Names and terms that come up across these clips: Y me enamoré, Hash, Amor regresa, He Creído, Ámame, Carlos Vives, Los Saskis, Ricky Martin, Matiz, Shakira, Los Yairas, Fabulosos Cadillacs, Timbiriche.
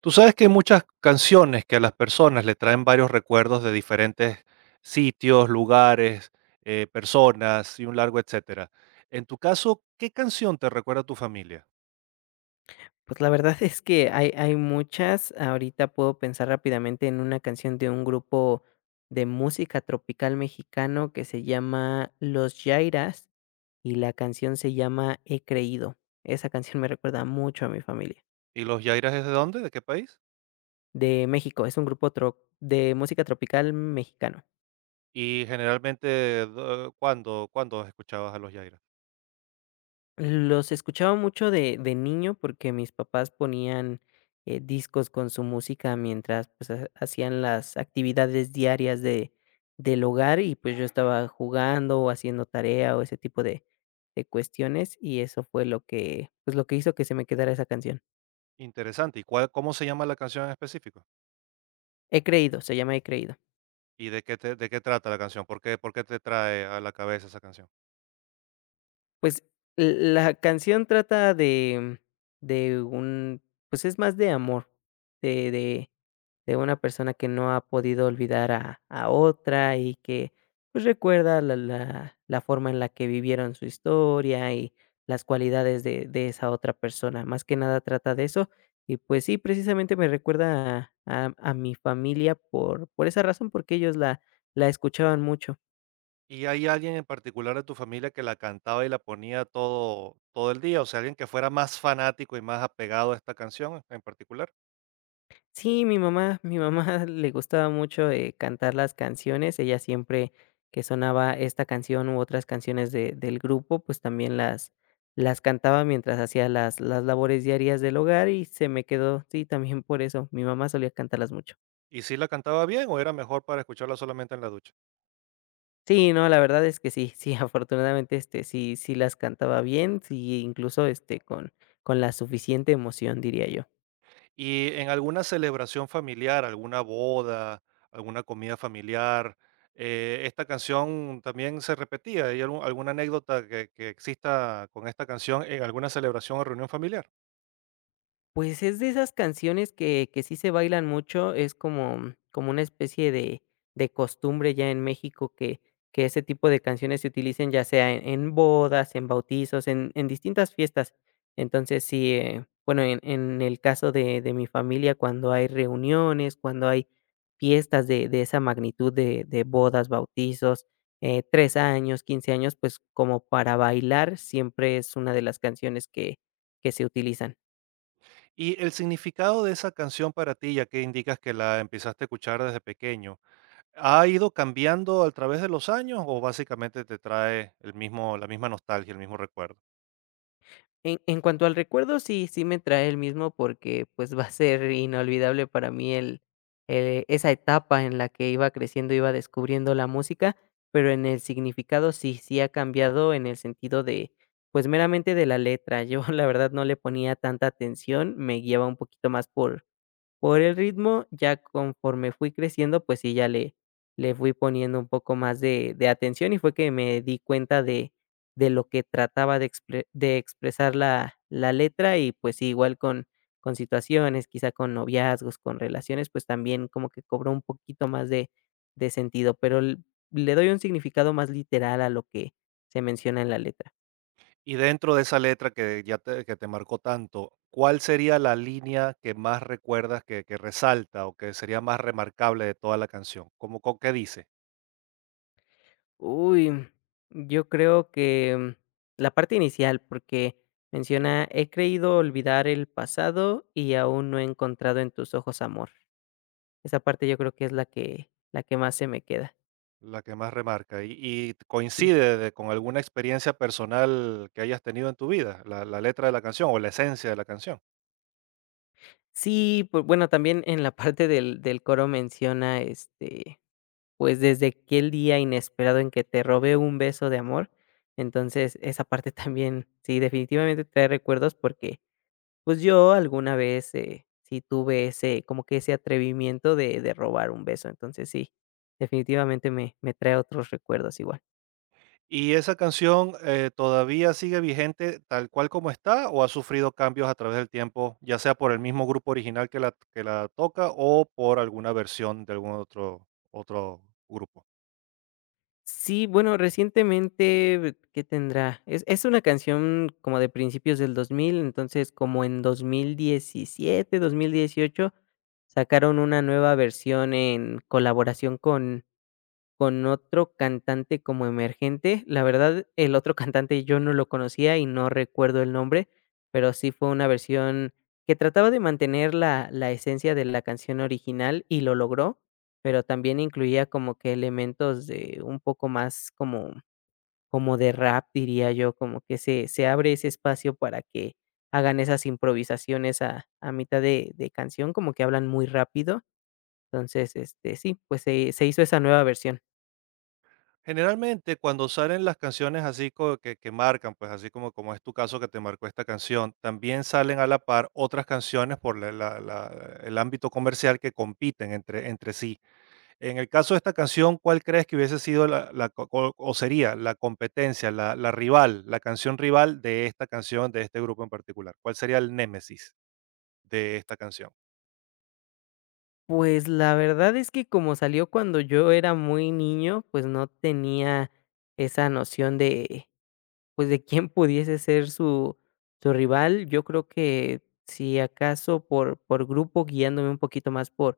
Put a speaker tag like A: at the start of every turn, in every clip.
A: Tú sabes que hay muchas canciones que a las personas le traen varios recuerdos de diferentes sitios, lugares, personas y un largo etcétera. En tu caso, ¿qué canción te recuerda a tu familia?
B: Pues la verdad es que hay muchas. Ahorita puedo pensar rápidamente en una canción de un grupo de música tropical mexicano que se llama Los Yairas y la canción se llama He Creído. Esa canción me recuerda mucho a mi familia.
A: ¿Y los Yairas es de dónde? ¿De qué país?
B: De México, es un grupo de música tropical mexicano.
A: Y generalmente, ¿cuándo, escuchabas a los Yairas?
B: Los escuchaba mucho de niño porque mis papás ponían, discos con su música mientras, pues, ha hacían las actividades diarias de del hogar y, pues, yo estaba jugando o haciendo tarea o ese tipo de cuestiones, y eso fue lo que, pues, lo que hizo que se me quedara esa canción.
A: Interesante. ¿Y cuál, cómo se llama la canción en específico?
B: He creído, se llama He creído.
A: ¿Y de qué, de qué trata la canción? ¿Por qué, te trae a la cabeza esa canción?
B: Pues, l la canción trata de un pues, es más de amor, de de una persona que no ha podido olvidar a otra y que pues recuerda la forma en la que vivieron su historia y las cualidades de esa otra persona. Más que nada trata de eso. Y pues sí, precisamente me recuerda a mi familia por esa razón, porque ellos la escuchaban mucho.
A: ¿Y hay alguien en particular de tu familia que la cantaba y la ponía todo, el día? O sea, alguien que fuera más fanático y más apegado a esta canción en particular.
B: Sí, mi mamá le gustaba mucho, cantar las canciones. Ella siempre que sonaba esta canción u otras canciones de del grupo, pues, también las cantaba mientras hacía las labores diarias del hogar y se me quedó, sí, también por eso. Mi mamá solía cantarlas mucho.
A: ¿Y si la cantaba bien o era mejor para escucharla solamente en la ducha?
B: Sí, no, la verdad es que sí, sí, afortunadamente, este, sí, sí las cantaba bien, sí, incluso, este, con la suficiente emoción, diría yo.
A: ¿Y en alguna celebración familiar, alguna boda, alguna comida familiar, esta canción también se repetía? ¿Hay alguna anécdota que, exista con esta canción en alguna celebración o reunión familiar?
B: Pues es de esas canciones que sí se bailan mucho, es como una especie de costumbre ya en México que ese tipo de canciones se utilicen, ya sea en bodas, en bautizos, en distintas fiestas. Entonces, sí, bueno, en el caso de mi familia, cuando hay reuniones, cuando hay fiestas de esa magnitud de bodas, bautizos, 3 años, 15 años, pues, como para bailar, siempre es una de las canciones que se utilizan.
A: ¿Y el significado de esa canción para ti, ya que indicas que la empezaste a escuchar desde pequeño? ¿Ha ido cambiando a través de los años o básicamente te trae el mismo, la misma nostalgia, el mismo recuerdo?
B: En cuanto al recuerdo, sí, sí me trae el mismo porque, pues, va a ser inolvidable para mí esa etapa en la que iba creciendo, iba descubriendo la música, pero en el significado sí, sí ha cambiado en el sentido de, pues, meramente de la letra. Yo, la verdad, no le ponía tanta atención, me guiaba un poquito más por el ritmo, ya conforme fui creciendo, pues sí, ya le fui poniendo un poco más de atención, y fue que me di cuenta de lo que trataba de expresar la letra y, pues sí, igual con situaciones, quizá con noviazgos, con relaciones, pues también como que cobró un poquito más de sentido, pero l le doy un significado más literal a lo que se menciona en la letra.
A: Y dentro de esa letra que ya que te marcó tanto, ¿cuál sería la línea que más recuerdas, que resalta o que sería más remarcable de toda la canción? ¿Cómo, con qué dice
B: Uy, yo creo que la parte inicial, porque menciona, he creído olvidar el pasado y aún no he encontrado en tus ojos amor. Esa parte yo creo que es la que más se me queda,
A: la que más remarca? ¿Y,
B: sí.
A: coincide con alguna experiencia personal que hayas tenido en tu vida, la letra de la canción o la esencia de la canción?
B: Sí, pues bueno, también en la parte del coro menciona, este, pues desde aquel día inesperado en que te robé un beso de amor. Entonces, esa parte también, sí, definitivamente trae recuerdos. Porque Pues yo alguna vez, sí tuve ese como que ese atrevimiento de robar un beso, entonces sí, definitivamente me trae otros recuerdos igual.
A: ¿Y esa canción, todavía sigue vigente tal cual como está, o ha sufrido cambios a través del tiempo, ya sea por el mismo grupo original que la toca o por alguna versión de algún otro grupo?
B: Sí, bueno, recientemente, ¿qué tendrá? Es una canción como de principios del 2000, entonces, como en 2017, 2018, sacaron una nueva versión en colaboración con otro cantante como emergente, la verdad, el otro cantante yo no lo conocía y no recuerdo el nombre, pero sí fue una versión que trataba de mantener la esencia de la canción original y lo logró, pero también incluía como que elementos de un poco más como de rap, diría yo, como que se abre ese espacio para que hagan esas improvisaciones a mitad de canción, como que hablan muy rápido. Entonces, este, sí, pues se hizo esa nueva versión.
A: Generalmente, cuando salen las canciones así co que marcan, pues, así como es tu caso que te marcó esta canción, también salen a la par otras canciones por la la la el ámbito comercial que compiten entre sí. En el caso de esta canción, ¿cuál crees que hubiese sido la la co co o sería la competencia, la rival, la canción rival de esta canción, de este grupo en particular? ¿Cuál sería el némesis de esta canción?
B: Pues, la verdad es que como salió cuando yo era muy niño, pues, no tenía esa noción de pues, de quién pudiese ser su rival, yo creo que si acaso por grupo, guiándome un poquito más por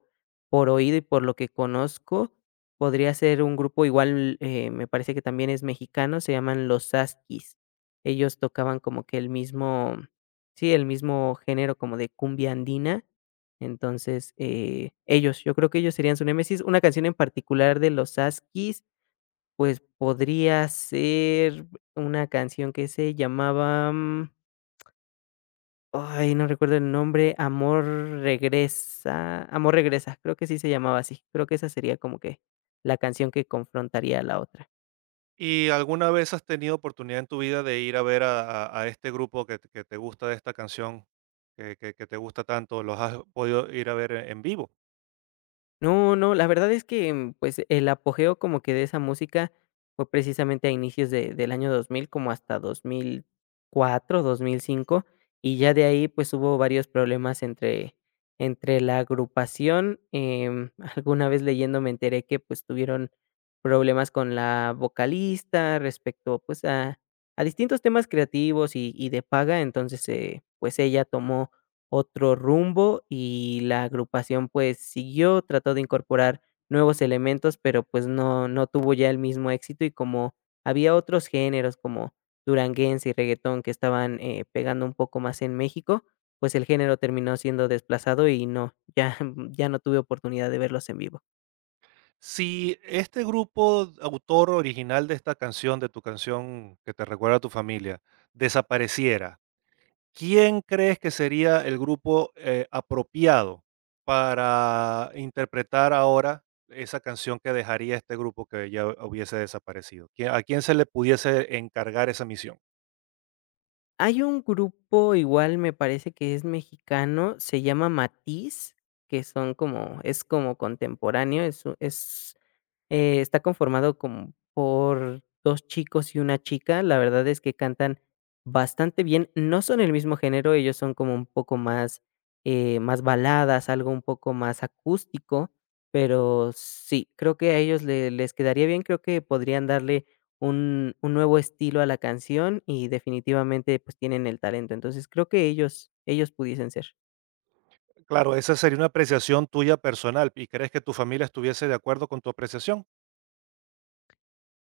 B: por oído y por lo que conozco, podría ser un grupo igual, me parece que también es mexicano, se llaman Los Saskis. Ellos tocaban como que el mismo, sí, el mismo género como de cumbia andina. Entonces, ellos, yo creo que ellos serían su némesis. Una canción en particular de Los Saskis pues podría ser una canción que se llamaba, ay, no recuerdo el nombre, Amor regresa, creo que sí se llamaba así, creo que esa sería como que la canción que confrontaría a la otra.
A: ¿Y alguna vez has tenido oportunidad en tu vida de ir a ver a este grupo que te gusta de esta canción, que te gusta tanto? ¿Los has podido ir a ver en vivo?
B: No, no, la verdad es que, pues, el apogeo como que de esa música fue precisamente a inicios de del año 2000, como hasta dos mil cuatro, 2005, y ya de ahí, pues, hubo varios problemas entre la agrupación, alguna vez leyendo me enteré que, pues, tuvieron problemas con la vocalista respecto, pues, a distintos temas creativos y de paga, entonces, pues, ella tomó otro rumbo y la agrupación, pues, siguió, trató de incorporar nuevos elementos, pero, pues, no tuvo ya el mismo éxito y como había otros géneros como duranguense y reguetón que estaban, pegando un poco más en México, pues, el género terminó siendo desplazado y no, ya ya no tuve oportunidad de verlos en vivo.
A: Si este grupo, autor original de esta canción, de tu canción que te recuerda a tu familia, desapareciera, ¿quién crees que sería el grupo, apropiado para interpretar ahora esa canción que dejaría este grupo que ya hubiese desaparecido? ¿Qui A quién se le pudiese encargar esa misión?
B: Hay un grupo igual, me parece que es mexicano, se llama Matiz, que son como es como contemporáneo, es u es está conformado como por 2 chicos y una chica. La verdad es que cantan bastante bien. No son el mismo género, ellos son como un poco más baladas, algo un poco más acústico, pero sí, creo que a ellos le les quedaría bien. Creo que podrían darle un nuevo estilo a la canción y definitivamente, pues, tienen el talento. Entonces, creo que ellos pudiesen ser.
A: Claro, esa sería una apreciación tuya personal, ¿y crees que tu familia estuviese de acuerdo con tu apreciación?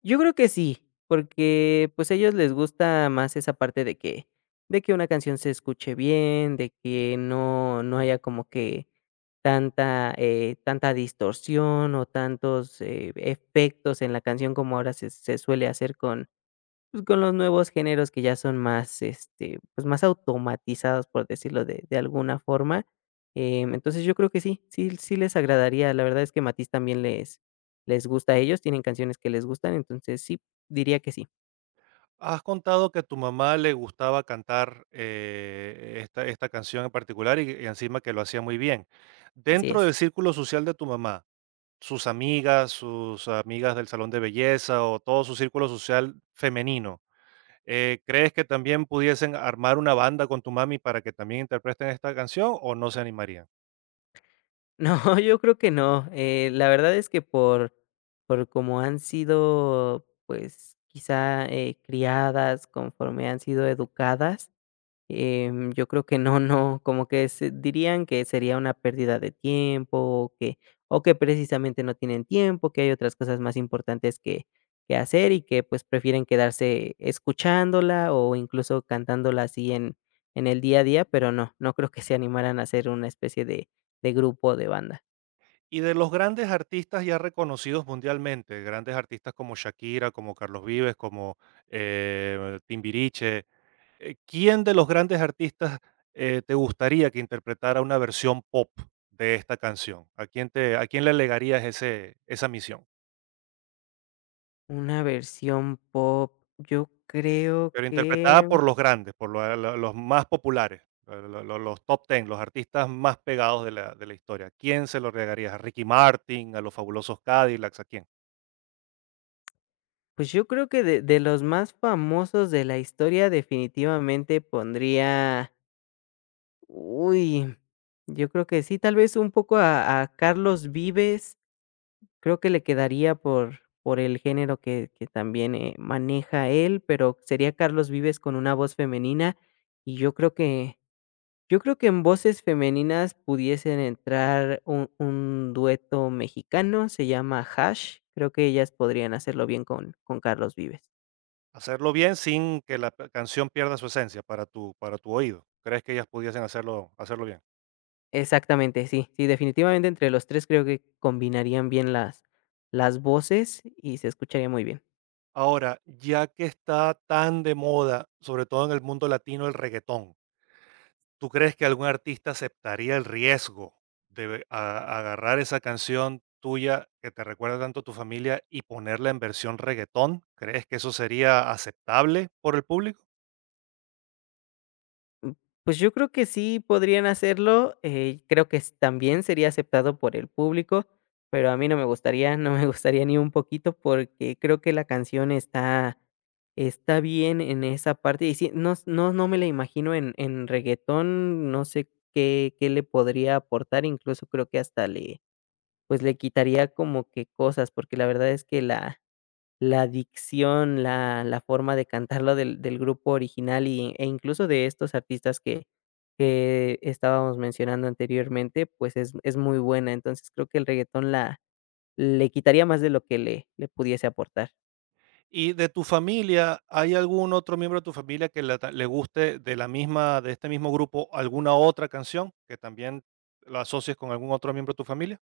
B: Yo creo que sí, porque, pues, a ellos les gusta más esa parte de que una canción se escuche bien, de que no haya como que tanta distorsión o tantos, efectos en la canción como ahora se suele hacer con pues, con los nuevos géneros que ya son más, este, pues, más automatizados, por decirlo de alguna forma, entonces, yo creo que sí, sí, sí les agradaría. La verdad es que Matiz también les gusta a ellos, tienen canciones que les gustan, entonces sí, diría que sí,
A: Has contado que a tu mamá le gustaba cantar, esta canción en particular y encima que lo hacía muy bien.
B: así
A: Dentro del
B: es.
A: círculo social de tu mamá. Sus amigas, del salón de belleza o todo su círculo social femenino. ¿Crees que también pudiesen armar una banda con tu mami para que también interpreten esta canción o no se animarían?
B: No, yo creo que no, la verdad es que por cómo han sido, pues, quizá, criadas, conforme han sido educadas. Yo creo que no, no, como que se dirían que sería una pérdida de tiempo, o que precisamente no tienen tiempo, que hay otras cosas más importantes que hacer y que, pues, prefieren quedarse escuchándola o incluso cantándola así en el día a día, pero no, no creo que se animaran a hacer una especie de grupo, de banda.
A: Y de los grandes artistas ya reconocidos mundialmente, grandes artistas como Shakira, como Carlos Vives, como Timbiriche, ¿quién de los grandes artistas te gustaría que interpretara una versión pop de esta canción? ¿A quién, a quién le legarías ese, esa misión?
B: Una versión pop,
A: Pero interpretada por los grandes, por lo los más populares, lo los top ten, los artistas más pegados de la historia. ¿Quién se lo regalarías? ¿A Ricky Martin, a los Fabulosos Cadillacs, a quién?
B: pues, yo creo que de los más famosos de la historia definitivamente pondría. Uy, yo creo que sí, tal vez un poco a Carlos Vives, creo que le quedaría por el género que también maneja él, pero sería Carlos Vives con una voz femenina y yo creo que en voces femeninas pudiesen entrar un dueto mexicano, se llama Hash, creo que ellas podrían hacerlo bien con Carlos Vives.
A: Hacerlo bien sin que la p canción pierda su esencia para tu oído. ¿Crees que ellas pudiesen hacerlo bien?
B: Exactamente, sí, sí, definitivamente entre los 3 creo que combinarían bien las voces y se escucharía muy bien.
A: Ahora, ya que está tan de moda, sobre todo en el mundo latino, el reggaetón. ¿Tú crees que algún artista aceptaría el riesgo de agarrar esa canción tuya que te recuerda tanto a tu familia y ponerla en versión reggaetón? ¿Crees que eso sería aceptable por el público?
B: Pues yo creo que sí podrían hacerlo, creo que s también sería aceptado por el público, pero a mí no me gustaría, no me gustaría ni un poquito, porque creo que la canción está bien en esa parte y sí, no s no no me la imagino en reggaetón. No sé qué le podría aportar, incluso creo que hasta pues, le quitaría como que cosas, porque la verdad es que la dicción, la forma de cantarlo del grupo original e incluso de estos artistas que estábamos mencionando anteriormente, pues, es muy buena. Entonces, creo que el reggaetón la le quitaría más de lo que le pudiese aportar.
A: Y de tu familia, ¿hay algún otro miembro de tu familia que la le guste de la misma, de este mismo grupo, alguna otra canción que también la asocies con algún otro miembro de tu familia?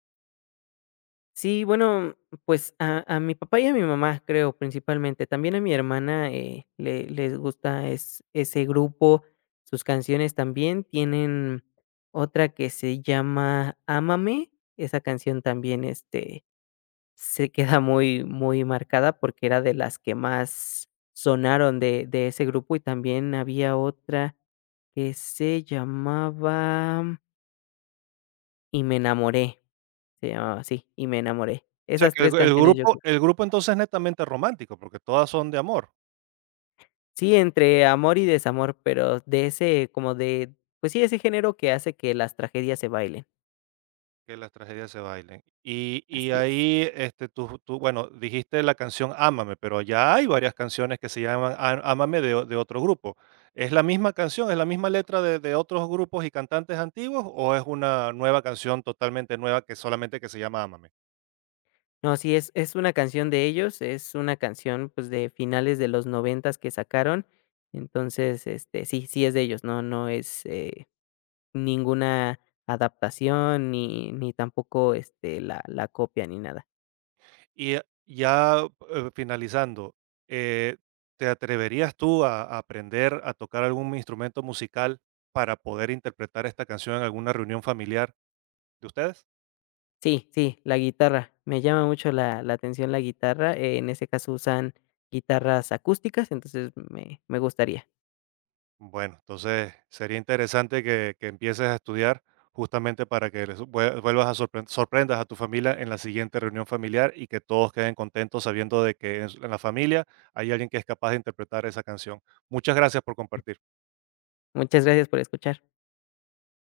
B: Sí, bueno, pues a mi papá y a mi mamá, creo, principalmente. También a mi hermana les gusta ese grupo. Sus canciones también tienen otra que se llama Ámame. Esa canción también este, se queda muy, muy marcada porque era de las que más sonaron de ese grupo. Y también había otra que se llamaba Y me enamoré. Se llamaba así, Y me enamoré.
A: O sea
B: Esas
A: que
B: tres
A: el
B: canciones yo.
A: grupo, entonces es netamente romántico, porque todas son de amor.
B: Sí, entre amor y desamor, pero de ese, como de, pues sí, ese género que hace que las tragedias se bailen,
A: Que las tragedias se bailen. Y,
B: así es.
A: ahí, este, tú, bueno, dijiste la canción Ámame, pero ya hay varias canciones que se llaman Ámame de, de otro grupo. ¿Es la misma canción, es la misma letra de otros grupos y cantantes antiguos o es una nueva canción totalmente nueva que solamente que se llama Ámame?
B: No, sí, es una canción de ellos, es una canción, pues, de finales de los noventas que sacaron, entonces, este, sí, sí es de ellos, no es, ninguna adaptación, ni tampoco, este, la copia ni nada.
A: Y ya finalizando, eh, ¿te atreverías tú a aprender a tocar algún instrumento musical para poder interpretar esta canción en alguna reunión familiar de ustedes?
B: Sí, sí, la guitarra, me llama mucho la atención la guitarra, en ese caso usan guitarras acústicas, entonces me gustaría.
A: Bueno, entonces sería interesante que, empieces a estudiar justamente para que les vuelvas a sorprendas a tu familia en la siguiente reunión familiar y que todos queden contentos sabiendo de que en la familia hay alguien que es capaz de interpretar esa canción. Muchas gracias por compartir.
B: Muchas gracias por escuchar.